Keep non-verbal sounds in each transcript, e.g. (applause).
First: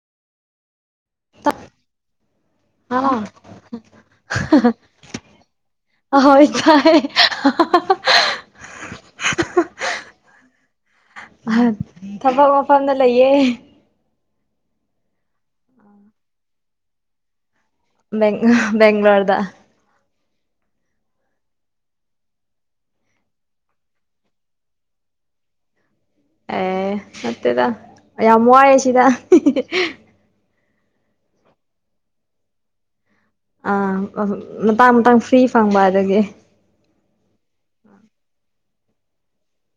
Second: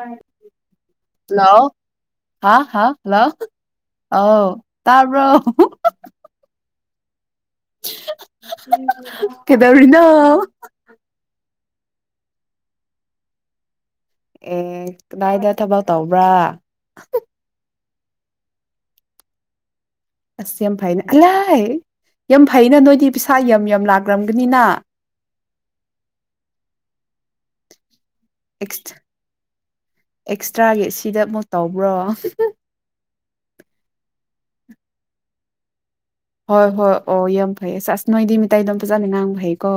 ꯎꯝ hello ꯍꯥ ꯍꯥ hello ꯑꯥ ꯑꯥꯎ ꯇ ꯑꯍꯣꯏ ꯇꯥꯏ ꯀꯦꯗꯧꯔꯤꯅ ꯊꯕꯛ ꯃꯐꯝꯗ ꯂꯩꯌꯦ ꯑꯦ ꯀꯗꯥꯏꯗ ꯊꯕꯛ ꯇꯧꯕ꯭ꯔꯥ ꯦꯦꯡ꯭ꯂꯣꯔꯗ ꯑꯁ ꯌꯥꯝ ꯐꯩꯅꯦ ꯑꯂꯥꯏ ꯌꯥꯝ ꯐꯩꯩꯅ ꯅꯣꯏꯗꯤ ꯄꯩꯁꯥ ꯌꯥꯝ ꯌꯥꯝ ꯂꯥꯛꯈ꯭ꯔꯝꯒꯅꯤꯅ ꯃꯠꯇꯦꯗ ꯌꯥꯝ ꯋꯥꯏꯑꯦ ꯑꯦꯛꯁ ꯁꯤꯗ ꯁꯤꯤꯗ ꯑꯃꯨꯛ ꯇꯧꯕ꯭ꯔꯣ ꯑ ꯃ ꯇꯥꯡꯇꯥꯡ ꯐꯔꯤ ꯐꯪꯕ ꯑꯗꯒꯤ ꯍꯣꯏ ꯍꯣꯏ ꯑꯣ ꯌꯥꯝ ꯍ ꯐꯩ ꯆꯁ ꯅꯣꯏꯗꯤ ꯃꯤꯇꯩꯗꯣꯝ ꯐꯖꯅꯅꯥꯡꯕ ꯐꯩꯀꯣ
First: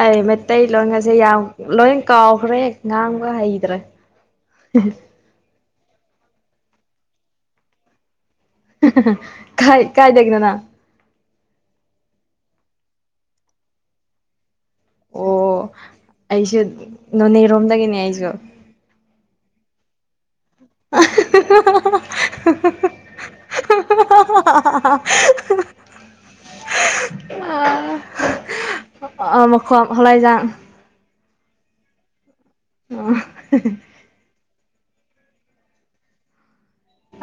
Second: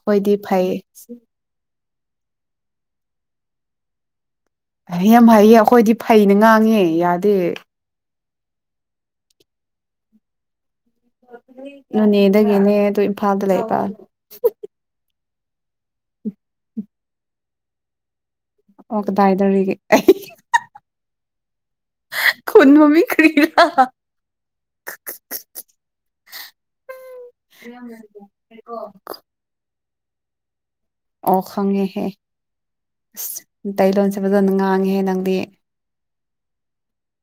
ꯑꯩ ꯃꯠꯇꯩ ꯂꯣꯏꯉꯁꯦ ꯌꯥꯎ ꯂꯣꯏ ꯀꯥꯎꯈ꯭ꯔꯦ ꯌꯦ ꯉꯥꯡꯒ ꯍꯩꯗ꯭ꯔꯦ ꯍꯥꯏ ꯌꯥꯝ ꯍꯥꯏꯥꯏꯌꯦ ꯑꯩꯈꯣꯏꯗꯤ ꯐꯩꯅ ꯉꯥꯡꯉꯦ ꯌꯥꯗꯦ ꯀꯥꯏ ꯀꯥꯏ ꯗꯒꯅꯅꯥ ꯅꯅꯦꯗꯒꯤꯅꯦ ꯑꯗꯨ ꯏꯝꯐꯥꯜꯗ ꯂꯩꯕ ꯑꯣ ꯑꯩꯁꯨ ꯅꯣꯅꯦꯔꯣꯝꯗꯒꯤꯅꯦ ꯑꯩꯁꯨ ꯑꯣꯒꯗ ꯍꯥꯏꯗꯣꯔꯤꯒ ꯈꯨꯅ ꯃꯃꯤ ꯀꯔꯤꯗ ꯍꯂꯥꯏꯖꯥꯟ ꯑꯣ ꯈꯉꯦꯍꯦ ꯇꯩꯂ ꯆꯕꯗ ꯍꯦ ꯅꯪꯗꯦ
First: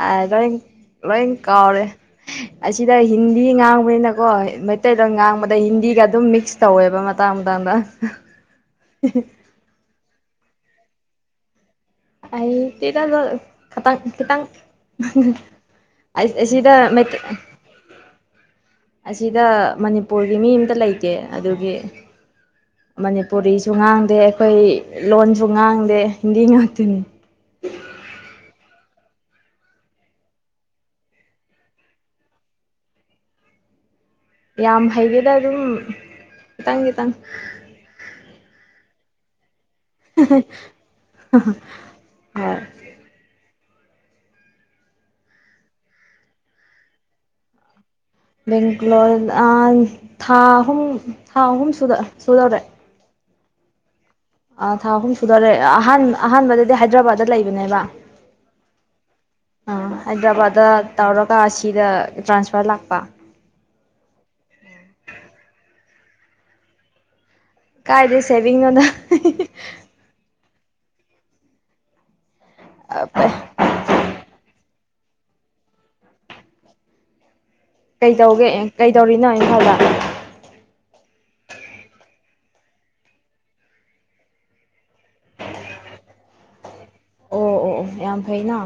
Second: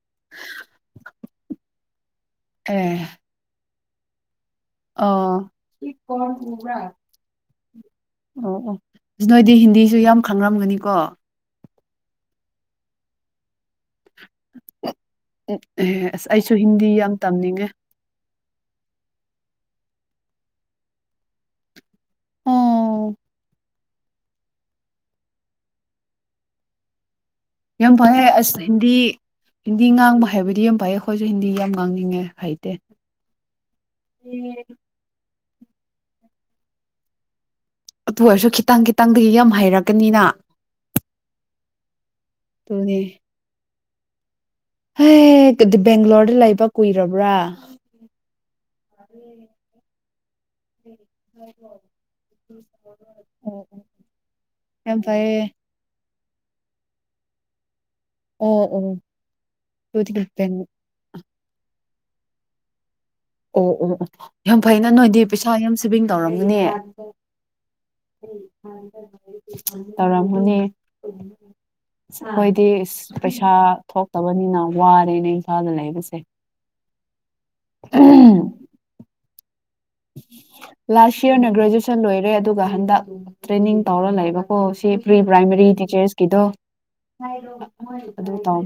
ꯑ ꯂ ꯂꯤꯡ ꯀꯥꯎꯔꯦ ꯑꯁꯤꯗ ꯑꯦ ꯍꯤꯟꯗꯤ ꯉꯥꯡ ꯃꯅꯅꯥꯀꯣ ꯃꯩꯇꯩꯗ ꯑꯣ ꯉꯥꯡꯕꯗ ꯍꯤꯟꯗꯤꯒ ꯑꯗꯨꯝ ꯃꯤꯛꯁ ꯇꯧꯋꯦꯕ ꯃꯇꯥꯡ ꯃꯇꯥꯡꯗ ꯈꯪꯂꯝꯝꯒꯅꯤꯀꯣ ꯑꯩ ꯇ ꯇ ꯈꯇꯪ ꯈꯤꯇꯪ ꯑꯦ ꯑꯁ ꯑꯩꯁꯨ ꯑꯁꯤꯗ ꯍꯤꯟꯗꯤ ꯌꯥꯝ ꯇꯝꯅꯤꯡꯉꯦ ꯑꯁꯤꯗ ꯃꯅꯤꯄꯨꯔꯒꯤ ꯃꯤ ꯑꯃꯇ ꯂꯩꯇꯦ ꯑꯗꯨꯒꯤ ꯑꯣ ꯃꯅꯤꯄꯨꯔꯤꯁꯨ ꯉꯥꯡꯗꯦ ꯑꯩꯈꯣꯏ ꯂꯣꯟꯁꯨ ꯉꯥꯡꯗꯦ ꯍꯤꯟꯗꯤ ꯉꯥꯛꯇꯅꯤ ꯌꯥꯝ ꯐꯩ ꯑꯁ ꯍꯤꯟꯗꯤ ꯍꯤꯟꯗꯤ ꯉꯥꯡꯕ ꯍꯥꯏꯕꯗꯤ ꯌꯥꯝ ꯐꯩ ꯑꯩꯈꯣꯏꯁꯨ ꯍꯤꯟꯗꯤ ꯌꯥꯝ ꯉꯥꯡꯅꯤꯡꯉꯦ ꯐꯩꯇꯦ ꯌꯥꯝ ꯍꯩꯒꯦꯗ ꯑꯗꯨꯝ ꯈꯤꯇꯪ ꯈꯤꯇꯪ ꯑꯗꯨ ꯑꯣꯏꯔꯁꯨ ꯈꯤꯇꯪ ꯈꯤꯇꯪꯗꯒꯤ ꯌꯥꯝ ꯍꯩꯔꯛ ꯍꯍ ꯍ ꯍ ꯍꯣꯢ ꯍꯗꯤ ꯕꯦꯡꯒ꯭ꯂꯣꯔꯗ ꯂꯩꯕ ꯀꯨꯏꯔꯕ꯭ꯔꯥ ꯕꯦꯡꯒ꯭ꯂꯣꯔ ꯑ ꯊꯥ ꯑꯍꯨꯝ ꯊꯥ ꯑꯍꯨꯝ ꯁꯨꯗꯧꯔꯦ ꯎꯝ ꯎꯝ ꯑ ꯊꯥ ꯑꯍꯨꯝ ꯁꯨꯗꯔꯦ ꯑꯍꯥꯟꯕ ꯑꯍꯥꯟꯕꯗꯗꯤ ꯍꯥꯢꯗ꯭ꯔꯕꯥꯠꯇ ꯂꯩꯕꯅꯦꯕ ꯑꯣ ꯑꯣ (unintelligible) ꯀ ꯑꯁꯤꯗ ꯇ꯭ꯔꯥꯟꯁꯐꯔ ꯂꯥꯛꯄ ꯑꯣ ꯑꯣ ꯑꯣ ꯌꯥꯝ ꯐꯩꯅ ꯅꯣꯏꯗꯤ ꯄꯩꯁꯥ ꯌꯥꯝ ꯁꯦꯚꯤꯡ ꯇꯧꯔꯝꯕꯅꯦ ꯀꯥꯏꯗꯩ ꯁꯦꯚꯤꯡꯅꯣꯗ ꯇꯧꯔꯝꯃꯅꯤ ꯎꯝ ꯑꯣꯏꯗꯤ ꯄꯩꯁꯥ ꯊꯣꯛꯇꯕꯅꯤꯅ ꯋꯥꯔꯅꯦ ꯏꯝꯐꯥꯜꯗ ꯂꯩꯕꯁꯦ ꯀꯩ ꯇꯧꯒꯦ ꯀꯩ ꯇꯧꯔꯤꯅꯣ ꯏꯝꯐꯥꯜꯗ ꯂꯥꯁ ꯌꯔꯅ ꯒ꯭ꯔꯦꯖꯨꯑꯦꯁꯟ ꯂꯣꯏꯔꯦ ꯑꯗꯨꯒ ꯍꯟꯗꯛ ꯇ꯭ꯔꯦꯅꯤꯡ ꯇꯧꯔ ꯂꯩꯕꯀꯣ ꯁꯤ ꯄ꯭ꯔꯤ ꯄ꯭ꯔꯥꯏꯃꯥꯔꯤ ꯇꯤꯆꯔꯁꯀꯤꯗꯣ ꯑꯣ ꯑꯣ ꯑꯣ ꯌꯥꯝ ꯐꯩꯅ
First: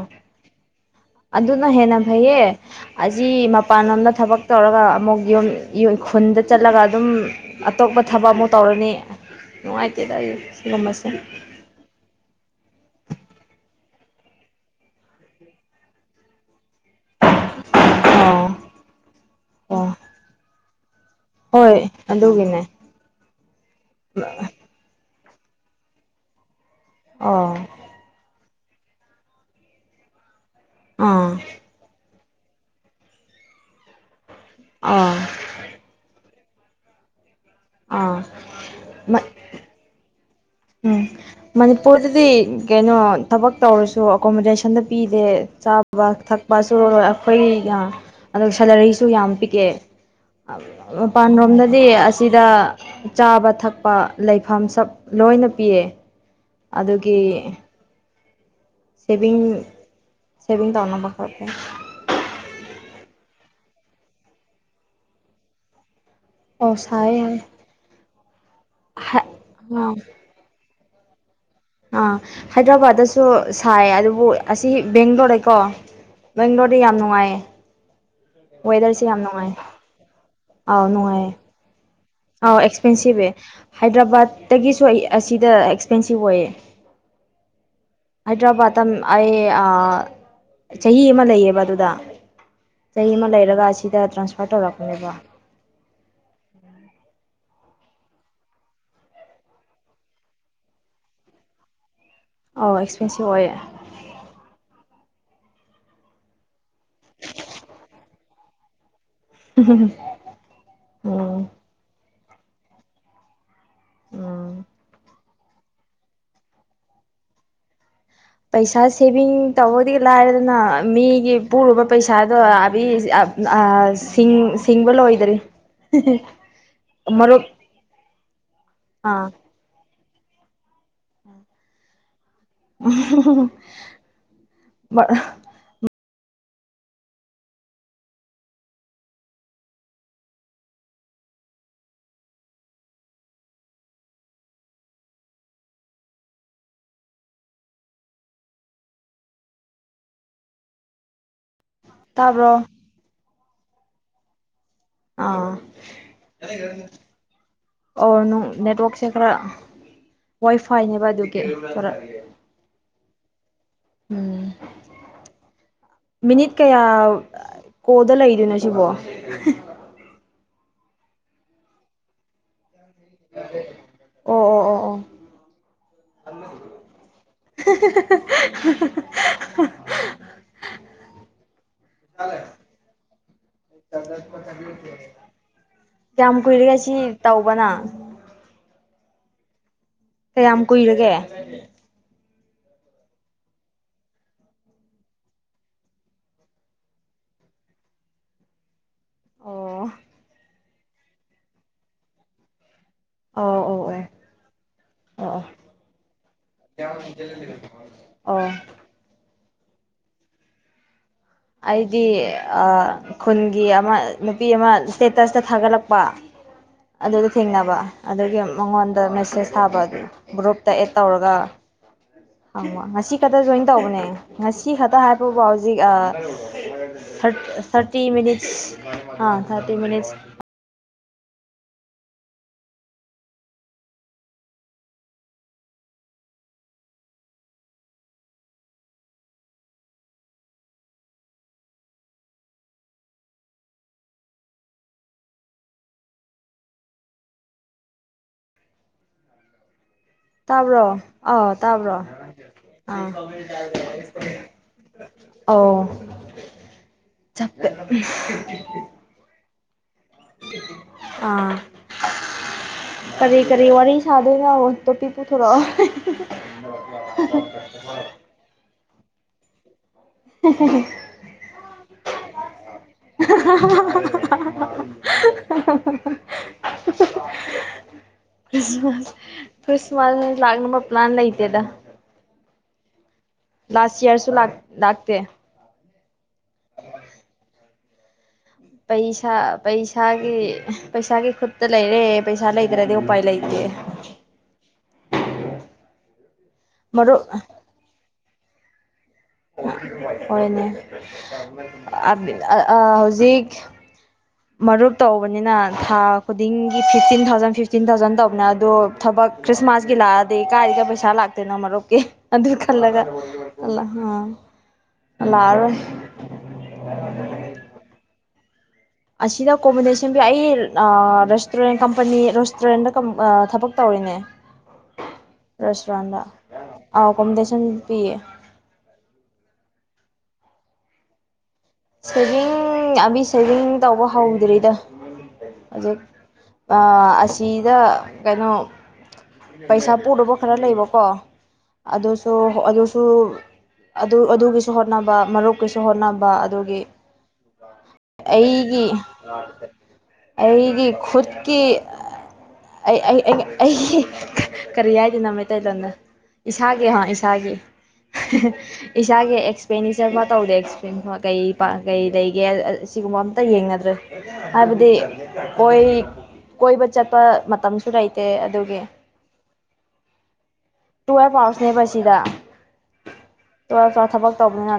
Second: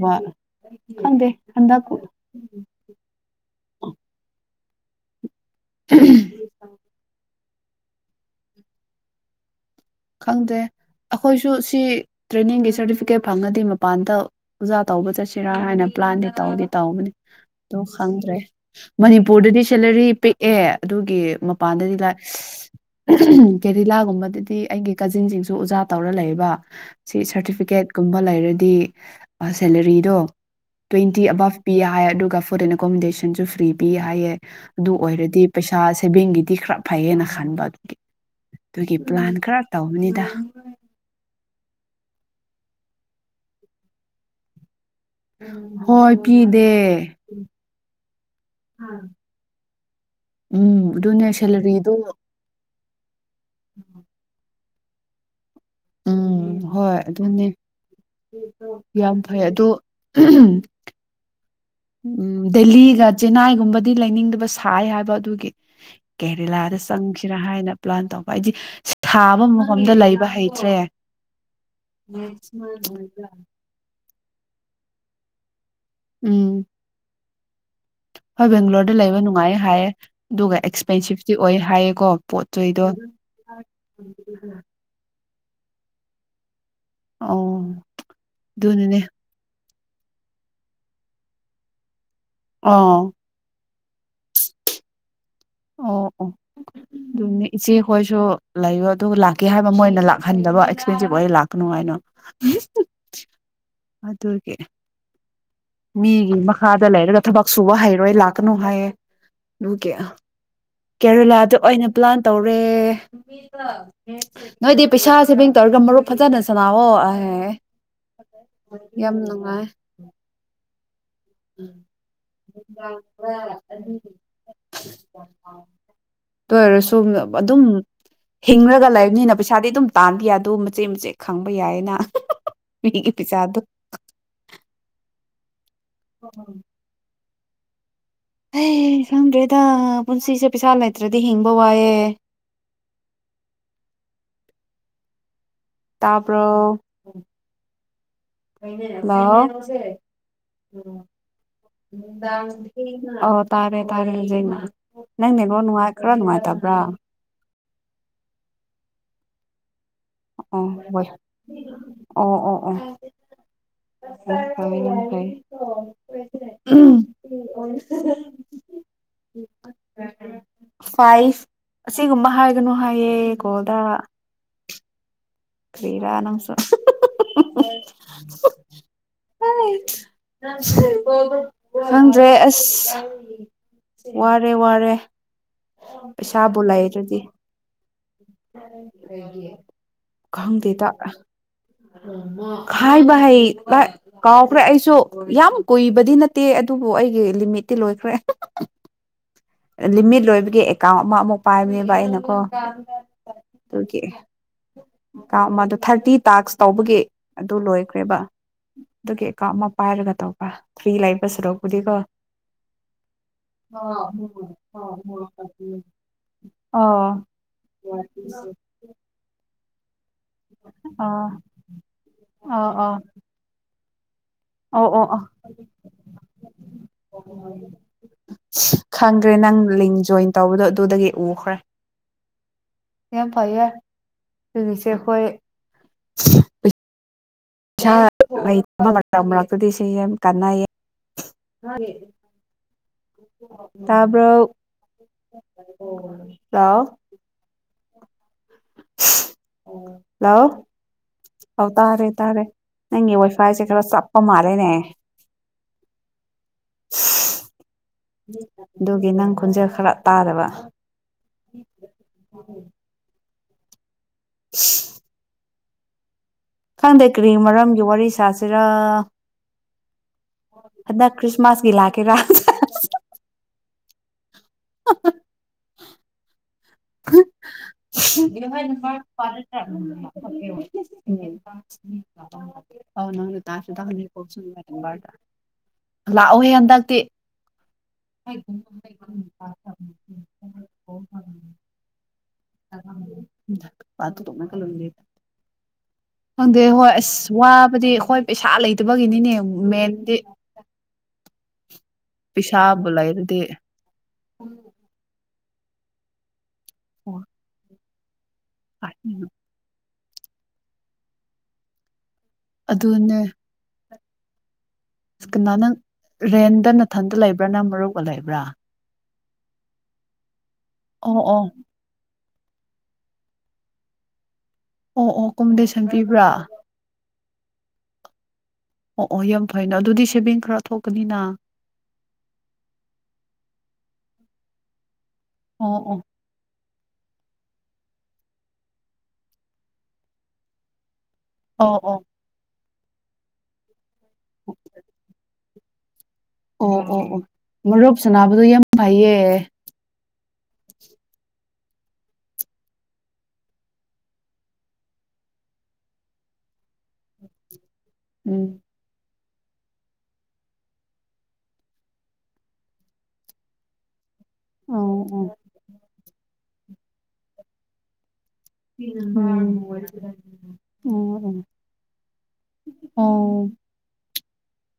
ꯈꯪꯗꯦ ꯑꯗꯨꯅ ꯍꯟꯗꯛ ꯍꯦꯟꯅ ꯐꯩꯌꯦ ꯑꯁꯤ ꯃꯄꯥꯟ ꯂꯣꯝꯗ ꯊꯕꯛ ꯇꯧꯔꯒ ꯑꯃꯨꯛ ꯌꯨꯝ ꯈꯨꯟꯗ ꯆꯠꯂꯒ ꯑꯗꯨꯝ ꯑꯇꯣꯞꯄ ꯊꯕꯛ ꯑꯃꯨꯛ ꯇꯧꯔꯅꯤ ꯅꯨꯡꯉꯥꯏꯇꯦꯗ ꯑꯩ ꯈꯪꯗꯦ ꯁꯤꯒꯨꯝꯕꯁꯦ ꯑꯩꯈꯣꯏꯁꯨ ꯁꯤ ꯇ꯭ꯔꯦꯅꯤꯡꯒꯤ ꯁꯥꯔꯇꯤꯐꯤꯀꯦꯠ ꯐꯪꯉꯗꯤ ꯃꯄꯥꯟꯗ ꯎꯖꯥ ꯇꯧꯕ ꯆꯠꯁꯤꯔꯥ ꯍꯥꯏꯅ ꯄ꯭ꯂꯥꯟꯗꯤ ꯇꯧꯗꯤ ꯇꯧꯕꯅꯤ ꯑ ꯈꯪꯗ꯭ꯔꯦ ꯑꯣ ꯃꯅꯤꯄꯨꯔꯗꯗꯤ ꯑꯣ ꯁꯦꯂꯔꯤ ꯄꯤꯛꯑꯦ ꯑꯗꯨꯒꯤ ꯍꯣꯏ ꯃꯄꯥꯟꯗꯗꯤ ꯂꯥꯏ ꯑꯗꯨꯒꯤꯅꯦ ꯀꯦꯔꯤꯂꯥꯒꯨꯝꯕꯗꯗꯤ ꯀꯖꯤꯟꯁꯤꯡꯁꯨ ꯑꯣꯖꯥ ꯇꯧꯔ ꯂꯩꯌꯦꯕ ꯁꯤ ꯑꯣ ꯁꯥꯔꯇꯤꯐꯤꯀꯦꯠ ꯀꯨꯝꯕ ꯂꯩꯔꯗꯤ ꯗꯤ ꯁꯦꯂꯔꯤꯗꯣ ꯇ꯭ꯋꯦꯟꯇꯤ ꯑꯥ ꯑꯕꯥꯞ ꯄꯤ ꯍꯥꯏ ꯐꯔ ꯑꯦꯀꯣꯃꯤꯃꯦꯗꯦꯁꯁꯨ ꯐꯔꯤ ꯄꯤ ꯍꯥꯏꯌꯦ ꯑꯗꯨ ꯑꯥ ꯑꯣꯏꯔꯗꯤ ꯄꯩꯁꯥ ꯁꯦꯕꯦꯡꯒꯤ ꯏ ꯈ꯭ꯔꯥ ꯐꯥꯏꯌꯦꯅ ꯈꯟꯕ ꯑꯗꯨꯒꯤ ꯑꯥ ꯗꯨꯒꯤ ꯄ꯭ꯂꯥꯟ ꯈꯔ__ ꯅꯤꯗ ꯎꯝ ꯃꯅꯤꯄꯨꯔꯗꯗꯤ ꯀꯩꯅꯣ ꯊꯕꯛ ꯇꯧꯔꯁꯨ ꯑꯀꯣꯃꯣꯗꯦꯁꯟꯗ__ ꯄꯤꯗꯦ ꯆꯥꯕ ꯊꯛꯄꯁꯨ ꯑꯈꯣꯏꯅ ꯑꯗꯣ ꯁꯦꯂꯔꯤꯁꯨ ꯌꯥꯝ ꯄꯤꯛꯑꯦ ꯎꯝ ꯑꯗꯨꯅꯦ ꯃꯄꯥꯟ ꯔꯣꯝꯗꯗꯤ ꯁꯦꯂꯔꯤꯗꯣ ꯑꯁꯤꯗ__ ꯆꯥꯕ ꯊꯛꯄ ꯂꯩꯞ__ ꯍꯝ ꯁꯥꯞ__ ꯂꯣꯏꯅꯞ__ ꯄꯤꯌꯦ ꯎꯝ ꯍꯣꯏ ꯑꯗꯨꯒꯤ ꯑꯗꯨꯅꯦ ꯎꯝ ꯌꯥꯝ ꯐꯦ ꯁꯦꯚꯤꯡ ꯑꯗꯨ__ ꯎ ꯎꯝ ꯗꯦꯜꯂꯤꯒ ꯆꯦꯟꯅꯥꯏꯒꯨꯝꯕꯗꯤ ꯂꯩꯅꯤꯡꯗꯕ ꯁꯥꯌꯦ ꯍꯥꯏꯕ ꯑꯗꯨꯒꯤ ꯑꯣ ꯀꯦꯔꯦꯂꯥꯗ ꯁꯥꯏ ꯆꯪꯁꯤꯔꯥ ꯍꯥꯏꯅ ꯄ꯭ꯂꯥꯟ ꯇꯧ__ ꯑꯩꯗꯤ ꯍꯥꯏ ꯁꯥꯕ ꯑꯥ ꯃꯐꯝꯗ ꯂꯩꯕ ꯍꯩꯇ꯭ꯔꯦ ꯑꯥ ꯍꯥꯏꯗ꯭ꯔꯕꯥꯗ ꯗꯁꯨ ꯁꯥꯌꯦ ꯑꯗꯨꯝ ꯑꯣꯏ ꯑꯁꯤ ꯕꯦꯡꯒꯂꯣꯔꯗꯩꯀꯣ ꯎꯝ ꯕꯦꯡꯒ꯭ꯂꯣꯔꯗꯤ ꯌꯥꯝ ꯅꯨꯡꯉꯥꯏꯌꯦ ꯍꯣꯏ ꯕꯦꯡꯒ꯭ꯂꯣꯔꯗ ꯋꯦꯗꯔꯁꯦ ꯂꯩꯕ ꯌꯥꯝ ꯅꯨꯡꯉꯥꯏ ꯅꯨꯡꯉꯥꯏꯌꯦ ꯍꯥꯏꯌꯦ ꯗꯨꯒ ꯑꯥꯎ ꯅꯨꯡꯉꯥꯏꯌꯦ ꯑꯦꯛꯁꯄꯦꯟꯁꯤꯚꯇꯤ ꯑꯣꯏꯌꯦ ꯍꯥꯏꯌꯦꯀꯣ ꯄꯣꯠ ꯑꯥꯎ ꯆꯩꯗꯣ ꯑꯦꯛꯁꯄꯦꯟꯁꯤꯚ ꯑꯦ ꯍꯥꯏꯗ꯭ꯔꯕꯥꯠꯇꯒꯤꯁꯨ ꯑꯩ ꯑ__ ꯁꯤꯗ ꯑꯦꯛꯁꯄꯦꯟꯁꯤꯚ ꯑꯣꯏꯌꯦ ꯑꯣ ꯍꯥꯏꯗ꯭ꯔꯕꯥꯥꯗꯇꯝ ꯑꯗꯨꯅꯅꯦ ꯑꯩ ꯑꯥ__ ꯑꯥ ꯆꯍꯤ ꯑꯃ ꯂꯩꯌꯦꯕ ꯑꯗꯨꯗ ꯑꯣ ꯆꯍꯤ ꯑꯃ ꯂꯩꯔꯒ ꯁꯤꯗ ꯇ꯭ꯔꯥꯟꯁꯐꯔ ꯇꯧꯔꯛꯄꯅꯦꯕ꯫ ꯑꯣ ꯑꯣ ꯗꯨ ꯅꯦ ꯏꯆꯦꯈꯣꯏꯁꯨ ꯂꯩꯌꯣ ꯑꯗꯨꯒ ꯂꯥꯛꯀꯦ ꯍꯥꯏꯕ ꯃꯣꯏꯅ ꯂꯥꯛꯍꯟꯗꯕ ꯑꯦꯛꯁꯄꯦꯟꯁꯤꯚ ꯑꯣꯏꯌꯦ ꯂꯥꯛꯀꯅꯨ ꯍꯥꯏꯅ꯫ ꯍꯤ ꯑꯧ ꯑꯦꯛꯁꯄꯦꯟꯁꯤꯞ ꯑꯣꯏꯌꯦ ꯎꯝ ꯑꯗꯨꯒꯤ ꯃꯤꯒꯤ ꯃꯈꯥꯗ ꯂꯩꯔꯒ ꯊꯕꯛ ꯁꯨꯕ ꯍꯩꯔꯣꯏ ꯂꯥꯛꯀꯅꯨ ꯍꯥꯏꯌꯦ꯫ ꯅꯨ ꯀꯦ (inaudible) ꯎꯝ ꯀꯦꯔꯦꯂꯥꯗ ꯑꯣꯏꯅ ꯂꯥꯟ ꯇꯧꯔꯦ ꯎꯝ ꯅꯣꯏꯗꯤ ꯄꯩꯁꯥꯁꯦ ꯕꯦꯡ ꯇꯧꯔꯒ ꯃꯔꯨꯞ ꯐꯖꯅ ꯁꯥꯟꯅꯑꯣ ꯑꯍꯦ ꯄꯩꯁꯥ ꯁꯦꯕꯤꯡ ꯇꯧꯕꯗꯤ ꯂꯥꯏꯔꯗꯅ ꯃꯤ ꯒꯤ ꯄꯨꯔꯨꯕ ꯄꯩꯁꯥꯗꯣ ꯑꯕꯤ ꯁꯤꯡ ꯁꯤꯡꯕ ꯂꯣꯏꯗꯔꯤ ꯃꯔꯨꯞ ꯍꯤꯡꯉꯒ ꯑꯥ ꯂꯩꯕꯅꯤꯅ ꯄꯩꯁꯥꯗꯤ ꯑꯗꯨꯝ ꯇꯥꯟꯕ ꯌꯥꯗꯣ ꯃꯆꯦꯠ ꯃꯆꯦꯠ ꯈꯪꯕ ꯌꯥꯏꯌꯦꯅ ꯃꯤꯒꯤ ꯄꯩꯁꯥꯗꯣ (unintelligible) (unintelligible) ꯑꯦ ꯈꯪꯗ꯭ꯔꯦꯗ ꯄꯨꯟꯁꯤꯁꯦ ꯄꯩꯁꯥ ꯂꯩꯇ꯭ꯔꯗꯤ ꯍꯤꯡꯕ ꯋꯥꯏꯑꯦ꯫ ꯇꯥꯄ꯭ꯔꯣ ꯍꯜꯂꯣ꯫ ꯅꯨꯡꯗꯥꯡ ꯇꯥꯕ꯭ꯔꯣ ꯊꯦꯡꯅ ꯑ ꯇꯥꯔꯦ ꯇꯥꯔꯦ ꯍꯧꯖꯤꯛꯅ꯫ ꯅꯪ ꯑꯥ ꯅꯦꯠꯇꯣ ꯅꯨꯡꯉꯥꯏꯕ꯭ꯔꯥ ꯅꯨꯡꯉꯥꯏꯇꯕ꯭ꯔꯥ꯫ ꯑꯣ ꯅꯨꯡ ꯅꯦꯠꯋꯥꯛꯁꯦ ꯈ꯭ꯔ ꯑꯣ ꯋꯥꯏꯐꯥꯏꯅꯦ ꯍꯣꯏ ꯕ ꯑꯗꯨꯒꯤ ꯈ꯭ꯔ ꯑꯣ ꯑꯣ ꯑꯣ ꯎꯝ ꯃꯤꯅꯤꯠ ꯀꯌꯥ ꯀꯣꯜꯗ ꯂꯩꯗꯣꯏꯅꯣ ꯁꯤꯕꯣ꯫ ꯐꯥꯏꯚ ꯑꯁꯤꯒꯨꯝꯕ ꯍꯥꯏꯒꯅꯣ꯫ ꯍꯥꯏꯌꯦ ꯀꯣꯜꯗꯥ꯫ ꯑꯣ (unintelligible) ꯀ꯭ꯔꯤꯔ ꯅꯪꯁꯨ (unintelligible) (unintelligible) (unintelligible) ꯈꯪꯗ꯭ꯔꯦ ꯑꯁ ꯋꯥꯔꯦ ꯋꯥꯔꯦ꯫ ꯀꯌꯥꯝ ꯄꯩꯁꯥꯕꯨ ꯀꯨꯏꯔꯦ ꯑꯁꯤ ꯂꯩꯔꯗꯤ ꯇꯧꯕ ꯅꯪ꯫ (unintelligible) ꯀꯌꯥꯝ ꯈꯪꯗꯦꯗ ꯀꯨꯏꯔꯒꯦ꯫ ꯍꯥꯏꯕ ꯍꯩ ꯀꯥꯎꯈ꯭ꯔꯦ ꯑꯩꯁꯨ ꯌꯥꯝ ꯀꯨꯏꯕꯗꯤ ꯅꯠꯇꯦ ꯑꯗꯨꯕꯨ ꯑꯩꯒꯤ ꯂꯤꯃꯤꯠꯇꯤ ꯂꯣꯏꯈ꯭ꯔꯦ꯫ ꯑꯣ (unintelligible) ꯂꯤꯃꯤꯠ ꯂꯣꯏꯕꯒꯤ ꯥꯎ ꯑꯃ ꯑꯃꯨꯛ ꯄꯥꯏꯕꯅꯦꯕ ꯑꯩꯅꯀꯣ꯫ ꯑꯣ ꯑꯣ ꯑꯣ ꯑꯗꯨꯒꯤ ꯑꯣ ꯑꯣ ꯃꯥꯗꯣ ꯊꯥꯔꯇꯤ ꯇꯥꯛꯁ ꯇꯧꯕꯒꯤ ꯑꯗꯨ ꯂꯣꯏꯈ꯭ꯔꯦꯕ ꯑꯣ ꯑꯗꯨꯒꯤ꯫ (unintelligible) ꯑꯃ ꯄꯥꯏꯔꯒ ꯇꯧꯕ ꯐ꯭ꯔꯤ ꯂꯩ ꯑꯩꯗꯤ ꯑ ꯈꯨꯟꯒꯤ ꯑꯃ ꯄꯤ ꯑꯃ ꯁ꯭ꯇꯦꯇꯁꯇ ꯊꯥꯒꯠꯂꯛꯄ ꯑꯣ ꯑꯗꯨꯗ ꯊꯦꯡꯅꯕ ꯑꯗꯨꯒꯤ ꯃꯉꯣꯟꯗ ꯃꯦꯁꯦꯁ ꯇꯥꯕ ꯑꯗꯨ ꯒ꯭ꯔꯨꯞꯇ ꯑꯦꯗ ꯑꯣ ꯇꯧꯔꯒ ꯑꯣ ꯍꯪꯕ ꯑꯣ ꯉꯁꯤ ꯈꯛꯇ ꯖꯣꯏꯟ ꯇꯧꯕꯅꯦ ꯉꯁꯤ ꯑꯣ ꯈꯛꯇ ꯑꯣ ꯑꯣ ꯍꯥꯏꯕꯕꯨ ꯍꯧꯖꯤꯛ ꯊꯔ ꯊꯥꯔꯇꯤ ꯃꯤꯅꯤꯠꯁ ꯑ ꯈꯪꯈ꯭ꯔꯦ ꯅꯪ ꯊꯥꯔꯇꯤ ꯂꯤꯡ ꯃꯤꯅꯤꯠꯁ ꯖꯣꯏꯟ ꯇꯧꯕꯗꯣ ꯑꯗꯨꯗꯒꯤ ꯎꯈ꯭ꯔꯦ ꯌꯥꯝ ꯐꯩꯌꯦ ꯍꯨꯖꯤꯛꯁꯦ ꯈꯣꯏ ꯏꯁꯥꯩ ꯃꯔꯛꯇꯨꯗꯤ ꯁꯤ ꯌꯥꯝ ꯀꯥꯟꯅꯩꯌꯦ ꯇꯥꯕ꯭ꯔꯣ ꯂꯥꯎ ꯑꯣ ꯍꯜꯂꯣ ꯇꯥꯕ꯭ꯔꯣ ꯑꯥꯎ ꯑꯧ ꯇꯥꯕ꯭ꯔꯣ ꯇꯥꯔꯦ ꯇꯥꯔꯦ ꯑꯥ ꯅꯪꯒꯤ ꯋꯥꯏꯐꯥꯏꯁꯦ ꯈꯔ ꯆꯞꯄ ꯃꯥꯜꯂꯦꯅꯦ ꯑꯥꯎ ꯑꯗꯨꯒꯤ ꯅꯪ ꯈꯣꯟꯖꯦꯜ ꯈꯔ ꯇꯥꯗꯕ ꯑꯥ ꯀꯔꯤ ꯀꯔꯤ ꯋꯥꯔꯤ ꯁꯥꯗꯨꯏꯅꯣ ꯇꯣꯄꯤꯛ ꯄꯨꯊꯣꯔꯛꯑꯣ (inaudible) ꯈꯪꯗ ꯀ꯭ꯔꯤ ꯃꯔꯝꯒꯤ ꯋꯥꯔꯤ ꯁꯥꯁꯤꯔꯥ ꯍꯟꯗꯛ ꯈ꯭ꯔꯤꯁꯃꯥꯁꯒꯤ ꯂꯥꯛ ꯀꯦꯔꯥ (unintelligible) (inaudible) (inaudible) ꯈ꯭ꯔꯤꯁꯃꯥꯁ ꯈ꯭ꯔꯤꯁꯃꯥꯁ ꯂꯥꯛꯅꯕ ꯄ꯭ꯂꯥꯟ ꯂꯩꯇꯦꯗ (inaudible) ꯂꯥꯁ ꯇꯥꯍꯟꯅꯤꯀꯣ ꯏꯌꯔꯁꯨ ꯁꯨꯝ ꯂꯥꯛ ꯂꯥꯛꯇ ꯂꯥꯛꯑꯣꯍꯦ ꯍꯟꯗꯛꯇꯤ ꯄꯩꯁꯥ ꯄꯩꯁꯥꯒꯤ ꯄꯩꯁꯥꯒꯤ ꯈꯨꯨꯠꯇ ꯂꯩꯔꯦ ꯄꯩꯁꯥ ꯂꯩꯇ꯭ꯔꯗꯤ ꯎꯄꯥꯏ ꯂꯩꯇꯦ ꯈꯪꯗꯦ ꯍꯣꯏ ꯃꯔꯨꯞ ꯑꯁ ꯋꯥꯕꯗꯤ ꯍꯈꯣꯏ ꯄꯩꯁꯥ ꯂꯩꯇ ꯍꯣꯏꯅꯦ ꯑꯥ ꯄꯩꯁꯥꯕꯨ ꯑꯥ ꯂꯩꯔꯗꯤ ꯍꯧꯖꯤꯛ ꯃꯔꯨꯞ ꯇꯧ ꯅꯤꯅ ꯊ ꯒꯤ ꯐꯤꯐꯇꯤꯟ ꯊꯥꯎꯖꯟ ꯐꯤꯇꯤꯟ ꯆꯤꯟꯗꯖꯟꯗꯕ ꯑꯗꯨꯣ ꯊꯕꯛ ꯈ꯭ꯔꯤꯁꯃꯥꯁ ꯒꯤꯂꯥꯗꯦ ꯀꯥꯔꯤ ꯀ ꯄꯩꯁꯥ ꯂꯥꯛꯇ ꯅ ꯑꯃꯔꯣꯛꯦ ꯑꯗꯨ ꯀꯜꯂꯒ ꯑꯗꯨꯅꯦ ꯑꯂ ꯑꯣ ꯀꯅꯥ ꯅꯪ ꯔꯦꯟꯗ ꯅꯊꯟꯗ ꯂꯩꯕ꯭ꯔꯥꯅꯪ ꯃꯔꯨꯞꯑ ꯂꯩꯕ꯭ꯔꯥ ꯑꯁꯤꯗꯥ ꯀꯣꯟꯕ꯭ꯔꯖꯦꯁꯥꯟꯒꯤ ꯑꯩ ꯑꯣ ꯑꯣ ꯔꯦꯁꯇꯣꯔꯦꯟ ꯀꯝꯄꯅꯤ ꯔꯦꯁꯇꯨꯔꯦꯟꯗ ꯊꯕꯛ ꯇꯧꯔꯤꯅꯦ ꯑꯣ ꯑꯣ ꯀꯀꯣꯃꯤꯗꯦꯁꯟ ꯄꯤꯕ꯭ꯔꯥ ꯑꯦꯀꯣꯃꯗꯦꯁꯟ ꯄꯤꯌꯦ ꯑꯣ ꯑꯣ ꯌꯥꯝ ꯊꯑꯅ ꯑꯗꯨꯗꯤ ꯁꯦꯚꯤꯡ ꯈꯔ ꯊꯣꯛꯀꯅꯤꯅ ꯁꯦꯚꯤꯡ ꯑꯕꯤ ꯁꯦꯚꯤꯡ ꯇꯧꯕ ꯍꯧꯗ꯭ꯔꯤꯗ ꯑꯣ ꯑꯣ ꯍꯧꯖꯤꯛ ꯑꯁꯤꯗ ꯀꯩꯅꯣ ꯄꯩꯁꯥ ꯄꯨꯔꯨꯕ ꯈꯔ ꯂꯩꯕꯀꯣ ꯑꯣ ꯑꯣ ꯑꯗꯣꯁꯨ ꯑ ꯁꯨ ꯑꯗꯨ ꯑꯗꯨꯒꯤꯁꯨ ꯍꯣꯠꯅꯕ ꯃꯔꯨꯞꯀꯤꯁꯨ ꯍꯣꯠꯅꯕ ꯑꯣ ꯑꯣ ꯃꯔꯨꯞ ꯁꯅꯥꯕꯗꯣ ꯌꯥꯝ ꯑꯩꯒꯤ ꯐꯩꯌꯦ ꯑꯩꯒꯤ ꯈꯨꯠ ꯀ ꯑꯩꯒꯤ ꯀꯔꯤ ꯍꯥꯏꯗꯅꯣ ꯃꯩꯇꯩꯂꯣꯟꯗ ꯏꯁꯥꯒꯤ ꯍ ꯏꯁꯥꯒꯤ ꯎꯝ ꯆꯥꯦ ꯑꯦꯛꯁꯄꯦꯟꯗꯤꯆꯔ ꯃꯥ ꯇꯧꯗꯦ ꯑꯦꯛꯁꯄ ꯀꯩ ꯀꯩ ꯂꯩꯒꯦ ꯑꯁꯤꯒꯨꯝꯕ ꯑꯝꯇ ꯌꯦꯡꯅꯗ꯭ꯔꯦ ꯍꯥꯏꯕꯗꯤ ꯑꯣ ꯑꯣ ꯑꯣꯏꯣꯏ ꯀꯣꯏꯕ ꯆꯆꯥꯄ ꯃ ꯃꯇꯝꯁꯨ ꯂꯩꯥꯏ ꯎꯝ ꯇꯨꯋꯦꯜꯐ ꯎꯝ ꯑꯥꯋꯔꯁꯅꯦꯕ ꯁꯤꯗ ꯑꯣ ꯇꯨꯋꯦꯜꯐ ꯑꯥꯋꯔ ꯊꯕꯛ ꯇꯧꯕꯅꯤꯅ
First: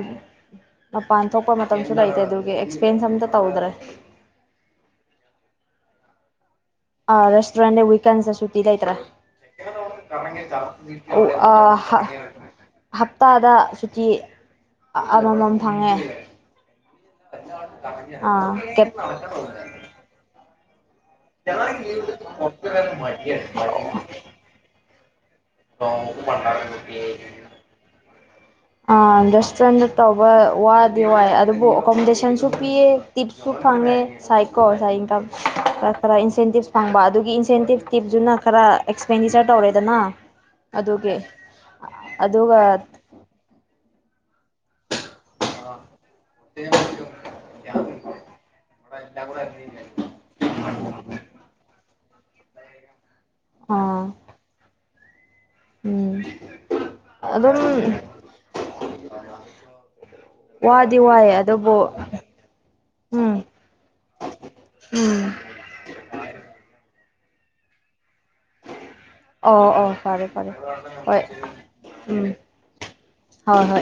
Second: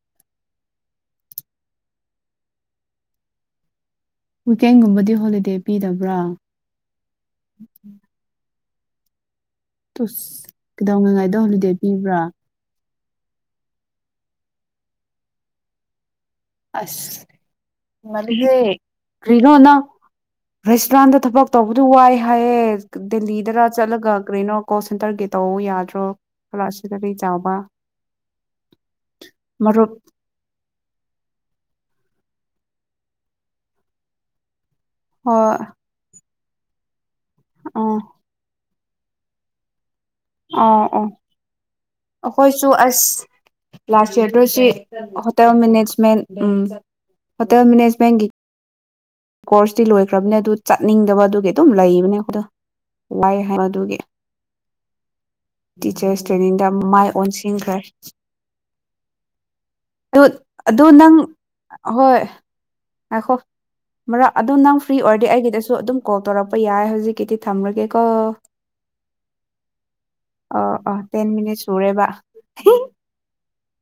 ꯃꯄꯥꯟ ꯊꯣꯛꯄ ꯃꯇꯝꯁꯨ ꯂꯩꯇꯦ ꯑꯗꯨꯒꯤ ꯑꯦꯛꯁꯄꯦꯟꯁ ꯑꯝꯇ ꯇꯧꯗ꯭ꯔꯦ ꯋꯤꯀꯦꯟꯒꯨꯝꯕꯗꯤ ꯍꯣꯂꯤꯗꯦ ꯄꯤꯗꯕ꯭ꯔꯥ ꯑ ꯔꯦꯁꯇꯨꯔꯦꯟꯅꯦ ꯋꯤꯀꯦꯟ ꯗꯁꯨ ꯁꯤꯗꯥꯏꯇ꯭ꯔꯥ ꯇꯨꯁ ꯀꯩꯗꯧꯅꯤꯡꯉꯥꯏꯗꯣ (unintelligible) (inaudible) ꯑ ꯍꯣꯂꯤꯗꯦ ꯄꯤꯕ꯭ꯔꯥ ꯍꯞꯇꯥꯗ ꯁꯨꯇꯤ ꯑꯃꯃꯝ ꯐꯪꯉꯦ ꯑꯁ ꯑꯥ ꯃꯂꯤꯦ ꯀꯔꯤꯅꯣ ꯅ ꯔ꯭ꯔꯁ ꯏ꯭ꯔꯥꯟꯗ ꯊꯕꯛ ꯇꯧꯕꯗꯨ ꯋꯥꯏ ꯍꯥꯏꯌꯦ ꯗꯦꯜꯂꯤꯗꯔ ꯆꯠꯂꯒ ꯀꯔꯤꯅꯣ ꯀꯣꯜ ꯁꯦꯟꯇꯔꯒꯤ ꯇꯧ ꯌꯥꯗ꯭ꯔꯣ ꯀꯂꯥꯁꯤꯗꯒꯤ ꯆꯥꯎꯕ ꯑ ꯔꯦꯁꯇꯨꯔꯦꯟ ꯅ ꯃꯔꯨꯞ ꯇꯧꯕ ꯋꯥꯗꯤ ꯋꯥꯏ ꯑꯗꯨꯕꯨ ꯑꯣꯀꯣꯃꯣꯗꯦꯁꯟꯁꯨ ꯄꯤꯌꯦ ꯇꯤꯞꯁꯨ ꯐꯪꯉꯦ ꯁꯥꯏ ꯀꯣꯁ ꯍꯣꯏ ꯏ꯭ꯔ ꯏ ꯁꯦꯟꯇꯤꯞ ꯐꯥꯡꯕ ꯑꯗꯨ ꯒꯤ ꯏꯟꯁꯦꯟꯇꯤꯞ ꯑꯣ ꯇꯤꯞꯇꯨꯅ ꯈꯔ ꯑꯦꯛꯁꯄꯦꯟꯗꯤꯆꯔ ꯇꯧꯔꯦꯗꯅ ꯑ ꯑꯣ ꯑꯗꯨꯒꯤ ꯑꯗꯨꯒ ꯑꯩꯈꯣꯏꯁꯨ ꯑꯁ ꯂꯥꯁ ꯁꯤ ꯍꯣꯇꯦꯜ ꯃꯦꯅꯦꯖꯃꯦꯟ ꯎꯝ ꯐꯠꯇꯃꯤꯅꯦꯁꯄꯒ ꯀꯣꯔꯁꯇꯤ ꯂꯣꯏꯈ꯭ꯔꯕꯅꯦ ꯑꯗꯨ ꯆꯠꯅꯤꯡꯗꯕ ꯑꯗꯨꯒꯤ ꯑꯗꯨꯝ ꯂꯩꯕꯅꯦ ꯑꯩꯈꯗ ꯋꯥꯏ ꯍꯥꯏ ꯃꯗꯨꯒꯤ ꯑꯥ ꯎꯝ ꯇꯤꯆꯔꯁ ꯇ꯭ꯔꯦꯅꯤꯡꯗ ꯃꯥꯏ ꯑꯗꯨꯝ ꯑꯣꯟꯁꯤꯟꯈ꯭ꯔꯦ (unintelligible) ꯑꯗꯨ ꯑꯗꯨ ꯋꯥꯗꯤ ꯅꯪ ꯋꯥꯏꯑꯦ ꯑꯗꯨꯕꯨ ꯍꯣꯏ ꯉꯥꯏꯈꯣ ꯎꯝ ꯃꯔꯛ ꯑꯗꯨꯣ ꯅꯪ ꯐ꯭ꯔꯤ ꯎꯝ ꯑꯣꯏꯔꯗꯤ ꯑꯩꯒꯤꯗꯁꯨ ꯑꯗꯨꯝ ꯀꯣꯜ ꯇꯧꯔꯛꯄ ꯌꯥꯏ ꯍꯧꯖꯤꯛꯀꯤꯗꯤ ꯊꯝꯔꯒꯦꯀꯣ ꯑꯣ ꯑꯣ ꯐꯔꯦ ꯐꯔꯦ ꯑ ꯑ ꯍꯣꯏ ꯇꯦꯟ ꯃꯤꯅꯤꯠ ꯁꯨꯔꯦꯕ ꯎꯝ ꯍꯣꯏ ꯍꯣꯏ ꯍ